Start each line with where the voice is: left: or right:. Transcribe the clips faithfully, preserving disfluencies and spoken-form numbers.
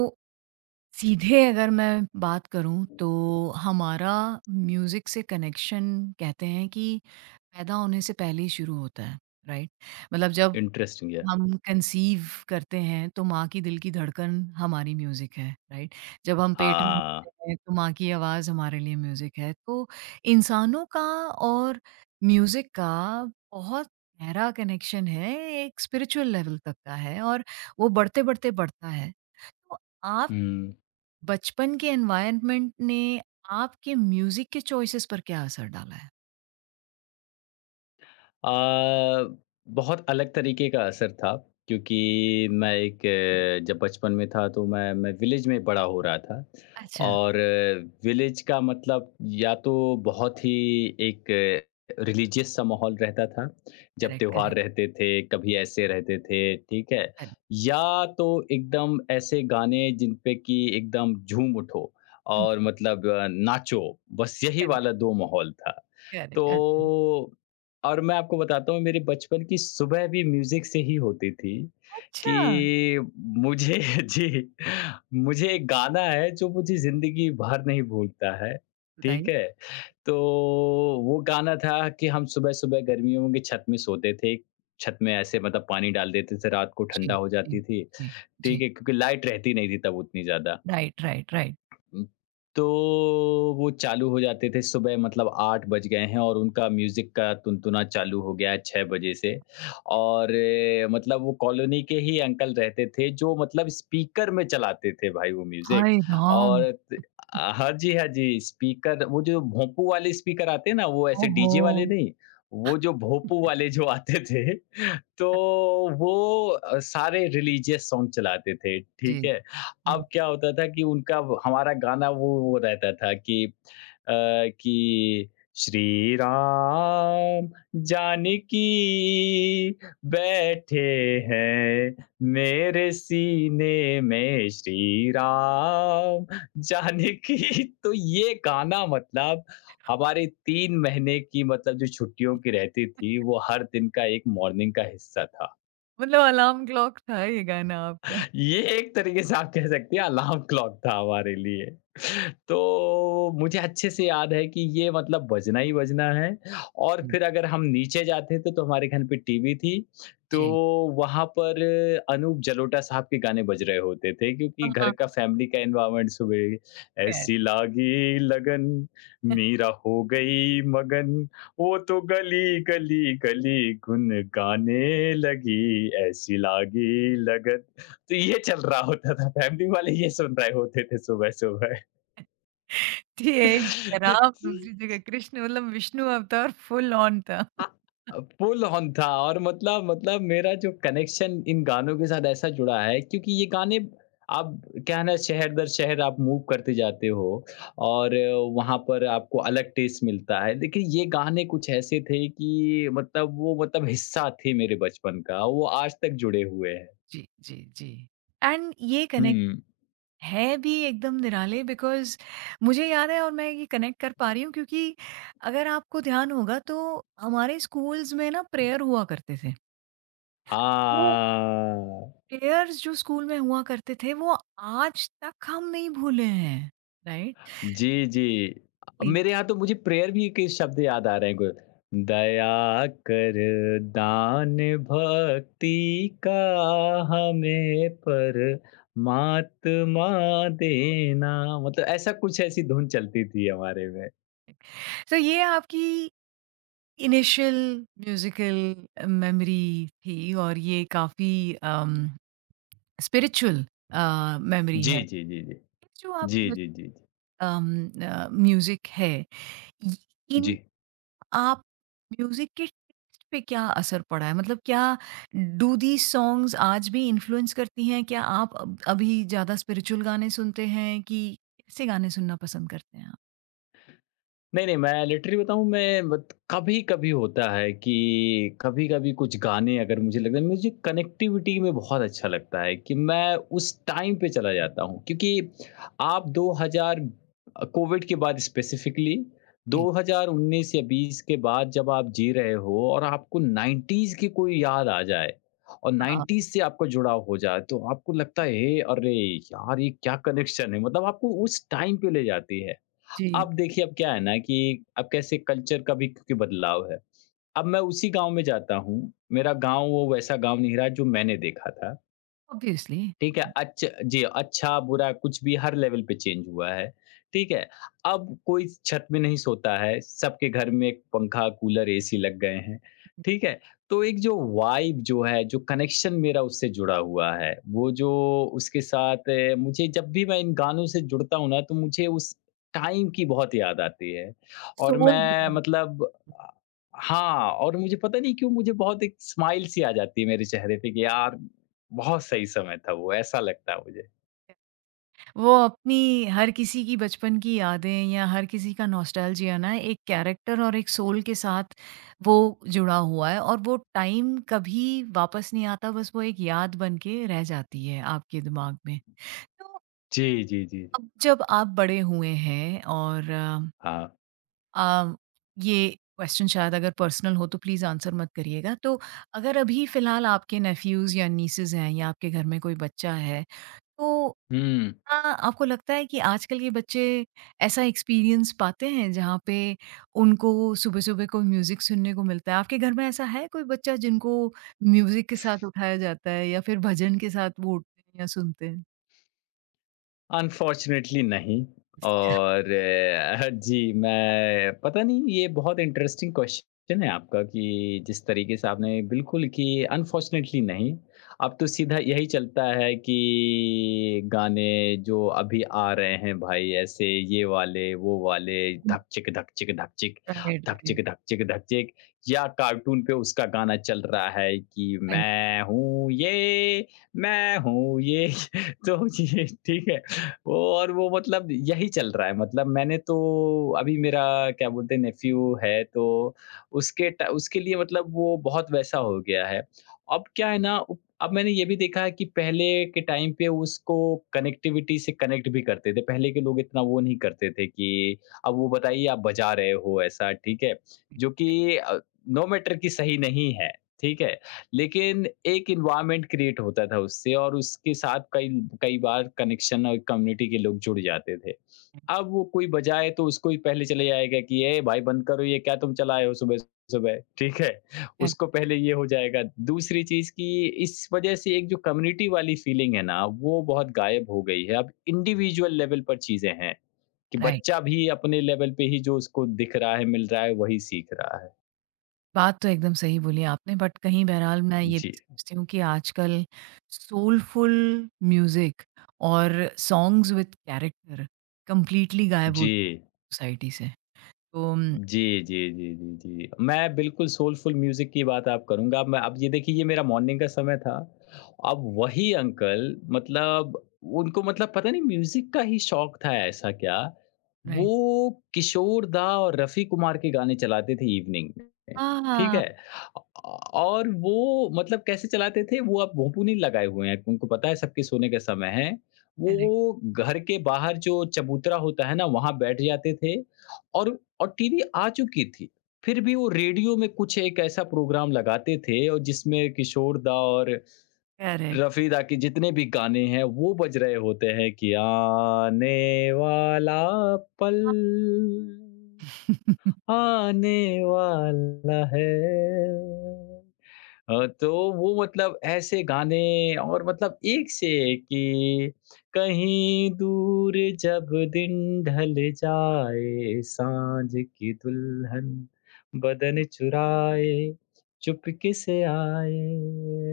right: तो सीधे अगर मैं बात करूँ तो हमारा म्यूज़िक से कनेक्शन कहते हैं कि पैदा होने से पहले ही शुरू होता है, राइट? मतलब जब
left: इंटरेस्टिंग है।
right: हम कंसीव करते हैं तो माँ की दिल की धड़कन हमारी म्यूज़िक है, राइट? जब हम पेट में
left: हाँ।
right: होते हैं तो माँ की आवाज़ हमारे लिए म्यूज़िक है। तो इंसानों का और म्यूज़िक का बहुत गहरा कनेक्शन है, एक स्पिरिचुअल लेवल तक का है और वो बढ़ते-बढ़ते बढ़ता है। तो आप
left: हुँ,
right: बचपन के एनवायरनमेंट ने आपके म्यूजिक के चॉइसेस पर क्या असर डाला है?
left: अ, बहुत अलग तरीके का असर था क्योंकि मैं एक अ, जब बचपन में था तो मैं मैं विलेज में बड़ा हो रहा था।
right: अच्छा,
left: और विलेज का मतलब या तो बहुत ही एक रिलीजियस सा माहौल रहता था जब
right: करेक्ट,
left: त्योहार
right: करेक्ट,
left: रहते थे, कभी ऐसे रहते थे। ठीक है। या तो एकदम ऐसे गाने जिन पे कि एकदम झूम उठो और
right: करेक्ट,
left: मतलब अ, नाचो। बस यही
right: करेक्ट,
left: वाला दो माहौल था। तो
right: करेक्ट, अच्छा।
left: और मैं आपको बताता हूँ मेरे बचपन की सुबह भी म्यूज़िक से ही होती थी।
right: अच्छा,
left: कि मुझे जी, मुझे एक गाना है जो मुझे ज़िंदगी भर नहीं भूलता है।
right: बताइए।
left: ठीक है? तो वो गाना था कि हम सुबह-सुबह गर्मियों की छत में सोते थे। छत में ऐसे मतलब पानी डाल देते थे, रात को ठंडा
right: जी,
left: हो जाती
right: जी,
left: थी।
right: जी,
left: ठीक
right: जी।
left: है? क्योंकि लाइट रहती नहीं थी तब उतनी ज़्यादा।
right: Right, right, right.
left: हुँ, तो वो चालू हो जाते थे सुबह मतलब आठ बज गए हैं और उनका म्यूज़िक का टुनटुना चालू हो गया है छह बजे से। और ए, मतलब वो कॉलोनी के ही अंकल रहते थे जो मतलब स्पीकर में चलाते थे भाई वो म्यूज़िक।
right: हाय राम!
left: और त अ, हाँ जी, हाँ जी, स्पीकर वो जो भोंपू वाले स्पीकर आते हैं ना, वो ऐसे
right: ओहो!
left: डीजे वाले नहीं, वो जो भोंपू वाले जो आते थे। तो वो अ, सारे रिलीजियस सॉन्ग चलाते थे।
right: जी,
left: ठीक है?
right: जी।
left: अब क्या होता था कि उनका वो हमारा गाना वो वो रहता था कि अ, कि श्री राम जानकी बैठे हैं मेरे सीने में श्री राम जानकी। तो ये गाना मतलब हमारे तीन महीने की मतलब जो छुट्टियों की रहती थी, वो हर दिन का एक मॉर्निंग का हिस्सा था।
right: मतलब अलार्म क्लॉक था ये गाना आपका।
left: ये एक तरीके से आप कह सकते हैं अलार्म क्लॉक था हमारे लिए। तो मुझे अच्छे से याद है कि ये मतलब बजना ही बजना है। और
right: जी,
left: फिर अगर हम नीचे जाते थे तो हमारे घर पे टीवी थी। तो
right: जी।
left: वहाँ पर अनूप जलोटा साहब के गाने बज रहे होते थे क्योंकि घर
right: हाँ,
left: का फैमिली का एनवायरनमेंट सुबह
right: खैर।
left: ऐसी लागी लगन मीरा हो गई मगन वो तो गली गली गली गुन गाने लगी ऐसी लागी लगन। तो ये चल रहा होता था, फैमिली वाले ये सुन रहे होते थे सुबह-सुबह।
right: ठीक। शराब
left: जी।
right: दूसरी जगह कृष्ण मतलब विष्णु अवतार फुल ऑन था।
left: हाँ। फुल ऑन था और मतलब मतलब मेरा जो कनेक्शन इन गानों के साथ ऐसा जुड़ा है क्योंकि ये गाने आप क्या है ना शहर दर शहर आप मूव करते जाते हो और वहाँ पर आपको अलग टेस्ट मिलता है। देखिए ये गाने कुछ ऐसे थे कि मतलब वो मतलब हिस्सा थे मेरे बचपन का, वो आज तक जुड़े हुए हैं।
right: जी, जी, जी। एंड ये कनेक्शन
left: हुँ।
right: है भी एकदम निराले बिकॉज़ मुझे याद है और मैं ये कनेक्ट कर पा रही हूँ क्योंकि अगर आपको ध्यान होगा तो हमारे स्कूल्स में ना प्रेयर हुआ करते थे। वो
left: हाँ।
right: प्रेयर्स जो स्कूल में हुआ करते थे वो आज तक हम नहीं भूले हैं, राइट?
left: जी, जी। अ,
right: जी।
left: मेरे यहाँ तो मुझे प्रेयर भी के शब्द याद आ रहे हैं कुछ। दया कर दान भक्ति का हमें परमात्मा देना। मतलब ऐसा कुछ ऐसी धुन चलती थी हमारे में।
right: तो ये आपकी इनिशियल म्यूज़िकल मेमोरी थी और ये काफ़ी अम, स्पिरिचुअल अ, मेमोरी
left: जी,
right: है।
left: जी, जी, जी।
right: जो
left: जी,
right: आपकी बच
left: जी, जी, जी।
right: अम, अ, म्यूज़िक है इ इन
left: जी।
right: आप म्यूज़िक के टेस्ट पे क्या असर पड़ा है? मतलब क्या डू दीज़ सॉन्ग्स आज भी इन्फ्लुएंस करती हैं? क्या आप अब अभी ज़्यादा स्पिरिचुअल गाने सुनते हैं कि कैसे गाने सुनना पसंद करते हैं आप?
left: नहीं, नहीं, मैं लिटरली बताऊँ मैं मत कभी-कभी होता है कि कभी-कभी कुछ गाने अगर मुझे लगता है, मुझे कनेक्टिविटी में बहुत अच्छा लगता है कि मैं उस टाइम पे चला जाता हूँ। क्योंकि आप दो हज़ार अ, कोविड के बाद स्पेसिफ़िकली
right: जी।
left: दो हज़ार उन्नीस या बीस के बाद जब आप जी रहे हो और आपको नाइंटीज़ की कोई याद आ जाए और
right: हाँ,
left: नाइंटीज़ से आपका जुड़ाव हो जाए, तो आपको लगता है, "हे! अरे यार, ये क्या कनेक्शन है।" मतलब आपको उस टाइम पे ले जाती है।
right: जी,
left: अब देखिए अब क्या है ना कि अब कैसे कल्चर का भी क्योंकि बदलाव है। अब मैं उसी गाँव में जाता हूँ, मेरा गाँव वो वैसा गाँव नहीं रहा जो मैंने देखा था।
right: ऑब्वियसली।
left: ठीक है, अच्छ जी, अच्छा, बुरा कुछ भी हर लेवल पे चेंज हुआ है। ठीक है? अब कोई छत में नहीं सोता है, सबके घर में पंखा, कूलर, एसी लग गए हैं। ठीक है? तो एक जो वाइब जो है, जो कनेक्शन मेरा उससे जुड़ा हुआ है, वो जो उसके साथ अ, मुझे जब भी मैं इन गानों से जुड़ता हूँ ना, तो मुझे उस टाइम की बहुत याद आती है। और
right: सोल।
left: मैं मतलब अ, हाँ और मुझे पता नहीं क्यों मुझे बहुत एक स्माइल सी आ जाती है मेरे चेहरे पे कि यार बहुत सही समय था वो, ऐसा लगता है मुझे।
right: वो अपनी हर किसी की बचपन की यादें या हर किसी का नॉस्टैल्जिया ना एक कैरेक्टर और एक सोल के साथ वो जुड़ा हुआ है और वो टाइम कभी वापस नहीं आता, बस वो एक याद बन के रह जाती है आपके दिमाग में। तो
left: जी, जी, जी।
right: अब जब आप बड़े हुए हैं और अ,
left: हाँ।
right: आ, ये क्वेश्चन शायद अगर पर्सनल हो तो प्लीज़ आंसर मत करिएगा। तो अगर अभी फ़िलहाल आपके नेफ्यूज़ या नीसेज़ हैं या आपके घर में कोई बच्चा है तो
left: हुँ,
right: हाँ, आपको लगता है कि आजकल के बच्चे ऐसा एक्सपीरियंस पाते हैं जहाँ पे उनको सुबह-सुबह को म्यूज़िक सुनने को मिलता है? आपके घर में ऐसा है कोई बच्चा जिनको म्यूज़िक के साथ उठाया जाता है या फिर भजन के साथ वो उठते हैं या सुनते हैं?
left: अनफॉर्च्युनेटली नहीं। और अ, जी, मैं पता नहीं ये बहुत इंटरेस्टिंग क्वेश्चन है आपका कि जिस तरीके से आपने बिल्कुल कि अनफॉर्च्युनेटली नहीं, अब तो सीधा यही चलता है कि गाने जो अभी आ रहे हैं भाई ऐसे ये वाले, वो वाले धक चिक, धक चिक, धक चिक,
right: राइट,
left: धक
right: राइट,
left: चिक, धक चिक, धक चिक या कार्टून पे उसका गाना चल रहा है कि
right: राइट,
left: मैं हूँ ये, मैं हूँ ये। तो ये ठीक है और वो मतलब यही चल रहा है। मतलब मैंने तो अभी मेरा क्या बोलते हैं नेफ्यू है तो उसके ट उसके लिए मतलब वो बहुत वैसा हो गया है। अब क्या है ना उ अब मैंने ये भी देखा है कि पहले के टाइम पे उसको कनेक्टिविटी से कनेक्ट भी करते थे। पहले के लोग इतना वो नहीं करते थे कि अब वो बताइए आप बजा रहे हो ऐसा। ठीक है? जो कि अ, नो मैटर कि सही नहीं है। ठीक है? लेकिन एक एनवायरनमेंट क्रिएट होता था उससे और उसके साथ कई कई बार कनेक्शन और कम्युनिटी के लोग जुड़ जाते थे। अब वो कोई बजाए तो उसको ही पहले चले जाएगा कि "ए भाई बंद करो ये क्या तुम चलाए हो सुबह-सुबह?" ठीक है?
right: राइट।
left: उसको पहले ये हो जाएगा। दूसरी चीज़ कि इस वज़ह से एक जो कम्युनिटी वाली फीलिंग है ना, वो बहुत गायब हो गई है। अब इंडिविजुअल लेवल पर चीज़ें हैं कि
right: राइट,
left: बच्चा भी अपने लेवल पे ही जो उसको दिख रहा है, मिल रहा है, वही सीख रहा है।
right: बात तो एकदम सही बोली आपने बट कहीं बहरहाल मैं ये
left: जी।
right: भी समझती हूँ कि आजकल सोलफुल म्यूज़िक और सॉन्ग्स विद कैरेक्टर कंप्लीटली गायब हो
left: जी।
right: सोसाइटी से। तो उम,
left: जी, जी, जी, जी, जी। मैं बिल्कुल सोलफुल म्यूज़िक की बात आप करूँगा। मैं अब ये देखिए ये मेरा मॉर्निंग का समय था। अब वही अंकल मतलब उनको मतलब पता नहीं म्यूज़िक का ही शौक था ऐसा क्या,
right: राइट।
left: वो किशोर दा और रफ़ी कुमार के गाने चलाते थे इवनिंग में। ठीक
right: हाँ,
left: है? अ, और वो मतलब कैसे चलाते थे वो अब भोंपू नहीं लगाए हुए हैं, उनको पता है सबके सोने का समय है।
right: करेक्ट,
left: वो घर के बाहर जो चबूतरा होता है ना, वहाँ बैठ जाते थे। और और टीवी आ चुकी थी। फिर भी वो रेडियो में कुछ एक ऐसा प्रोग्राम लगाते थे और जिसमें किशोर दा और
right: करेक्ट।
left: रफ़ी दा के जितने भी गाने हैं वो बज रहे होते हैं कि आने वाला पल,
right: आप
left: आने वाला है। अ, तो वो मतलब ऐसे गाने और मतलब एक से एक कि कहीं दूर जब दिन ढल जाए साँझ की दुल्हन बदन चुराए चुपके से आए।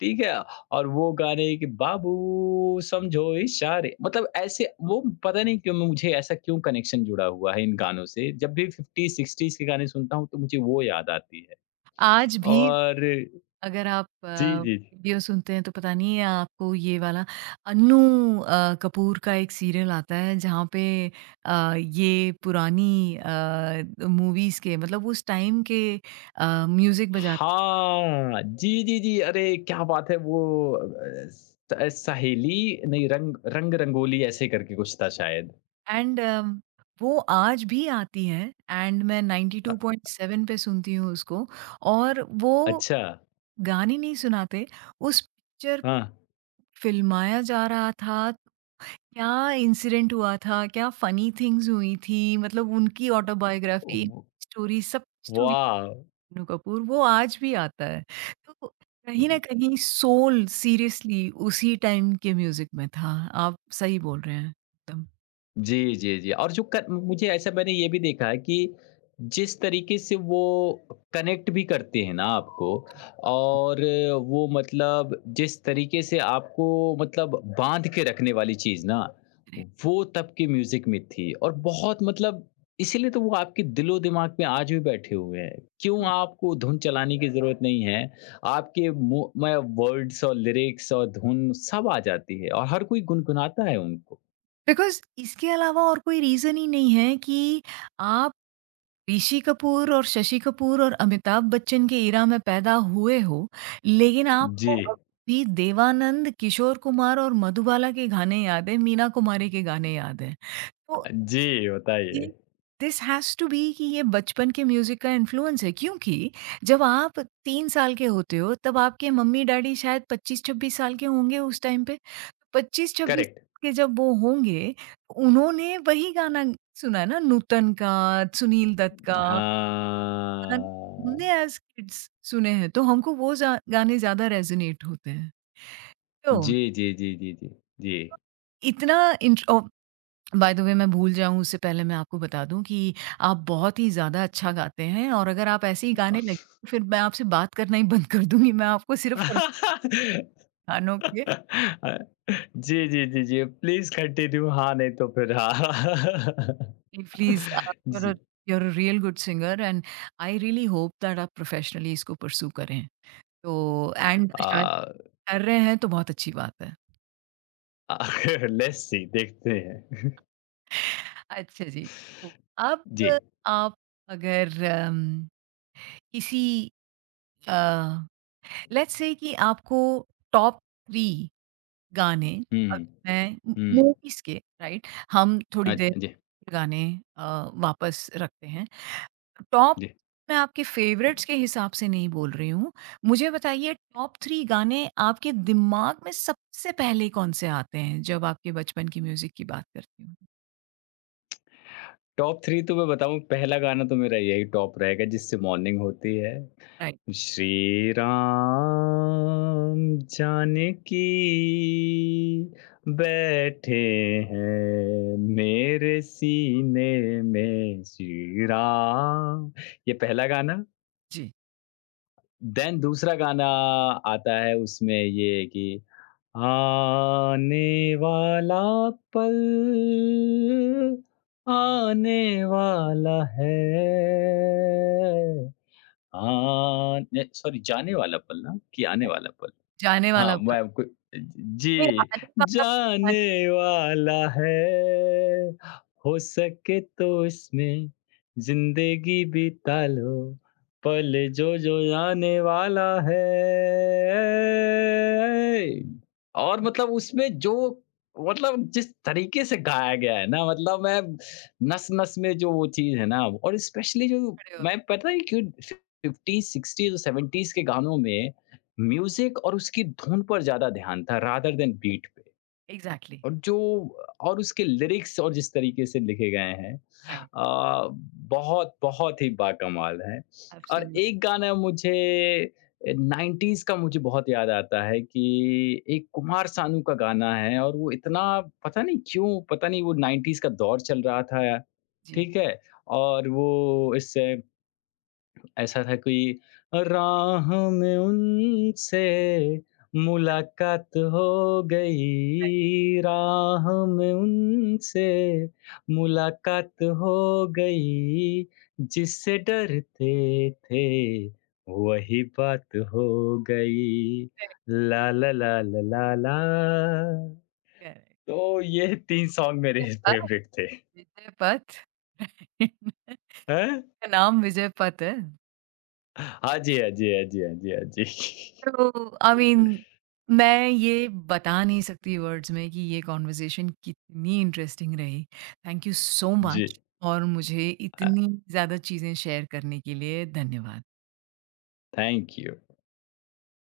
left: ठीक है? और वो गाने कि बाबू समझो इशारे, मतलब ऐसे वो पता नहीं क्यों मुझे ऐसा क्यों कनेक्शन जुड़ा हुआ है इन गानों से। जब भी फ़िफ्टी, सिक्सटीज़ के गाने सुनता हूँ तो मुझे वो याद आती है।
right: आज भी
left: और
right: अगर आप
left: जी,
right: अ,
left: जी, जी।
right: रेडियो सुनते हैं तो पता नहीं है आपको ये वाला अन्नू अ, कपूर का एक सीरियल आता है जहाँ पे अ, ये पुरानी अ, मूवीज़ के मतलब उस टाइम के अ, म्यूज़िक बजाते।
left: हाँ, जी, जी, जी, अरे क्या बात है वो अ, स सहेली नहीं रंग रंग रंगोली ऐसे करके कुछ था शायद।
right: एंड वो आज भी आती है। एंड मैं
left: अ,
right: नाइन्टी टू पॉइंट सेवन पे सुनती हूँ उसको। और वो
left: अच्छा,
right: गाने नहीं सुनाते, उस पिक्चर
left: हाँ,
right: फ़िल्माया जा रहा था, क्या इंसिडेंट हुआ था, क्या फनी थिंग्स हुई थी, मतलब उनकी ऑटोबायोग्राफी, स्टोरी, सब स्टोरी।
left: वाह!
right: नु कपूर वो आज भी आता है। तो कहीं न कहीं सोल सीरियसली उसी टाइम के म्यूज़िक में था। आप सही बोल रहे हैं एकदम।
left: जी, जी, जी। और जो क मुझे ऐसा मैंने ये भी देखा है कि जिस तरीके से वो कनेक्ट भी करते हैं ना आपको और वो मतलब जिस तरीके से आपको मतलब बाँध के रखने वाली चीज़ ना, वो तब के म्यूज़िक में थी और बहुत मतलब इसीलिए तो वो आपके दिलो-दिमाग में आज भी बैठे हुए हैं। क्यों आपको धुन चलाने की ज़रूरत नहीं है, आपके मुँह में वर्ड्स और लिरिक्स और धुन सब आ जाती है और हर कोई गुनगुनाता है उनको।
right: बिकॉज़ इसके अलावा और कोई रीज़न ही नहीं है कि आप ऋषि कपूर और शशि कपूर और अमिताभ बच्चन के ईरा में पैदा हुए हो, लेकिन आपको
left: जी।
right: अब भी देवानंद, किशोर कुमार और मधुबाला के गाने याद हैं, मीना कुमारी के गाने याद हैं। तो
left: जी,
right: ये
left: बताइए।
right: दिस हैज़ टू बी कि ये बचपन के म्यूज़िक का इन्फ्लुएंस है क्योंकि जब आप तीन साल के होते हो, तब आपके मम्मी-डैडी शायद पच्चीस छब्बीस साल के होंगे उस टाइम पे। पच्चीस छब्बीस
left: करेक्ट।
right: के जब वो होंगे, उन्होंने वही गाना सुना ना नूतन का, सुनील दत्त का। गाने
left: हाँ।
right: हमने एज़ किड्स सुने हैं, तो हमको वो जा गाने ज़्यादा रेज़ोनेट होते हैं। तो
left: जी, जी, जी, जी, जी, जी।
right: इतना इंट्र ओह! बाय द वे मैं भूल जाऊँ उससे पहले मैं आपको बता दूँ कि आप बहुत ही ज़्यादा अच्छा गाते हैं और अगर आप ऐसे ही गाने लगे, तो फिर मैं आपसे बात करना ही बंद कर दूँगी। मैं आपको
left: अ,
right: सिर्फ़ और गानों के
left: जी, जी, जी, जी। प्लीज़ कंटिन्यू हाँ, नहीं तो फिर हाँ।
right: कि प्लीज़ आप यू आर अ
left: जी।
right: You are a real good singer and I really hope that आप प्रोफ़ेशनली इसको परस्यू करें। तो एंड शायद
left: अ,
right: कर रहे हैं, तो बहुत अच्छी बात है।
left: लेट्स सी देखते हैं।
right: अच्छा जी। हुँ। अब
left: जी।
right: आप अगर अम, किसी अ, लेट्स से कि आपको टॉप थ्री गाने अब
left: हुँ,
right: मैं मू
left: हुँ।
right: मूवीज़ के राइट? हम थोड़ी
left: हाँ
right: देर
left: जी,
right: गाने अ, वापस रखते हैं। टॉप।
left: जी।
right: मैं आपके फ़ेवरेट्स के हिसाब से नहीं बोल रही हूँ। मुझे बताइए टॉप थ्री गाने आपके दिमाग में सबसे पहले कौन-से आते हैं जब आपके बचपन की म्यूज़िक की बात करती हूँ?
left: टॉप तीन तो मैं बताऊँ पहला गाना तो मेरा यही टॉप रहेगा जिससे मॉर्निंग होती है।
right: राइट,
left: श्री राम जानकी बैठे हैं मेरे सीने में श्री राम। ये पहला गाना।
right: जी,
left: देन दूसरा गाना आता है उसमें ये कि आने वाला पल आने वाला है। आ, नहीं सॉरी, जाने वाला पल ना? कि आने
right: राइट।
left: वाला पल?
right: जाने
left: हाँ,
right: वाला
left: मैं आपको
right: नहीं,
left: जी,
right: आने का मतलब खड़े
left: जाने वाला है, हो सके तो इसमें ज़िंदगी बिता लो, पल जो, जो आने वाला है। और मतलब उसमें जो मतलब जिस तरीके से गाया गया है ना, मतलब मैं नस-नस में जो वो चीज़ है ना और स्पेशली जो
right: खड़े
left: मैं
right: होते।
left: पता है क्यों फ़िफ्टीज़, सिक्सटीज़ और सेवेंटीज़ के गानों में म्यूज़िक और उसकी धुन पर ज़्यादा ध्यान था रादर देन बीट पे।
right: Exactly.
left: और जो और उसके लिरिक्स और जिस तरीके से लिखे गए हैं
right: Right.
left: अ, बहुत, बहुत ही बाकमाल है। और
right: Absolutely.
left: एक गाना मुझे अ, नाइंटीज़ का मुझे बहुत याद आता है कि एक कुमार सानू का गाना है और वो इतना पता नहीं क्यों, पता नहीं वो नाइंटीज़ का दौर चल रहा था।
right: जी।
left: ठीक है? और वो इससे ऐसा था कोई राह में उनसे मुलाकात हो
right: करेक्ट,
left: गई, राह में उनसे मुलाकात हो गई, जिससे डरते थे वही बात हो गई।
right: करेक्ट।
left: ला ला ला ला ला ला।
right: करेक्ट।
left: तो ये तीन सॉन्ग मेरे फेवरेट थे।
right: विजय पथ। का
left: हैं?
right: नाम विजय पथ है।
left: हाँ जी, हाँ जी, हाँ जी, हाँ जी, हाँ जी।
right: तो आई मीन मैं ये बता नहीं सकती वर्ड्स में कि ये कन्वर्सेशन कितनी इंटरेस्टिंग रही। थैंक यू सो
left: जी।
right: मच और मुझे
left: अ,
right: इतनी ज़्यादा चीज़ें शेयर करने के लिए धन्यवाद।
left: Thank you.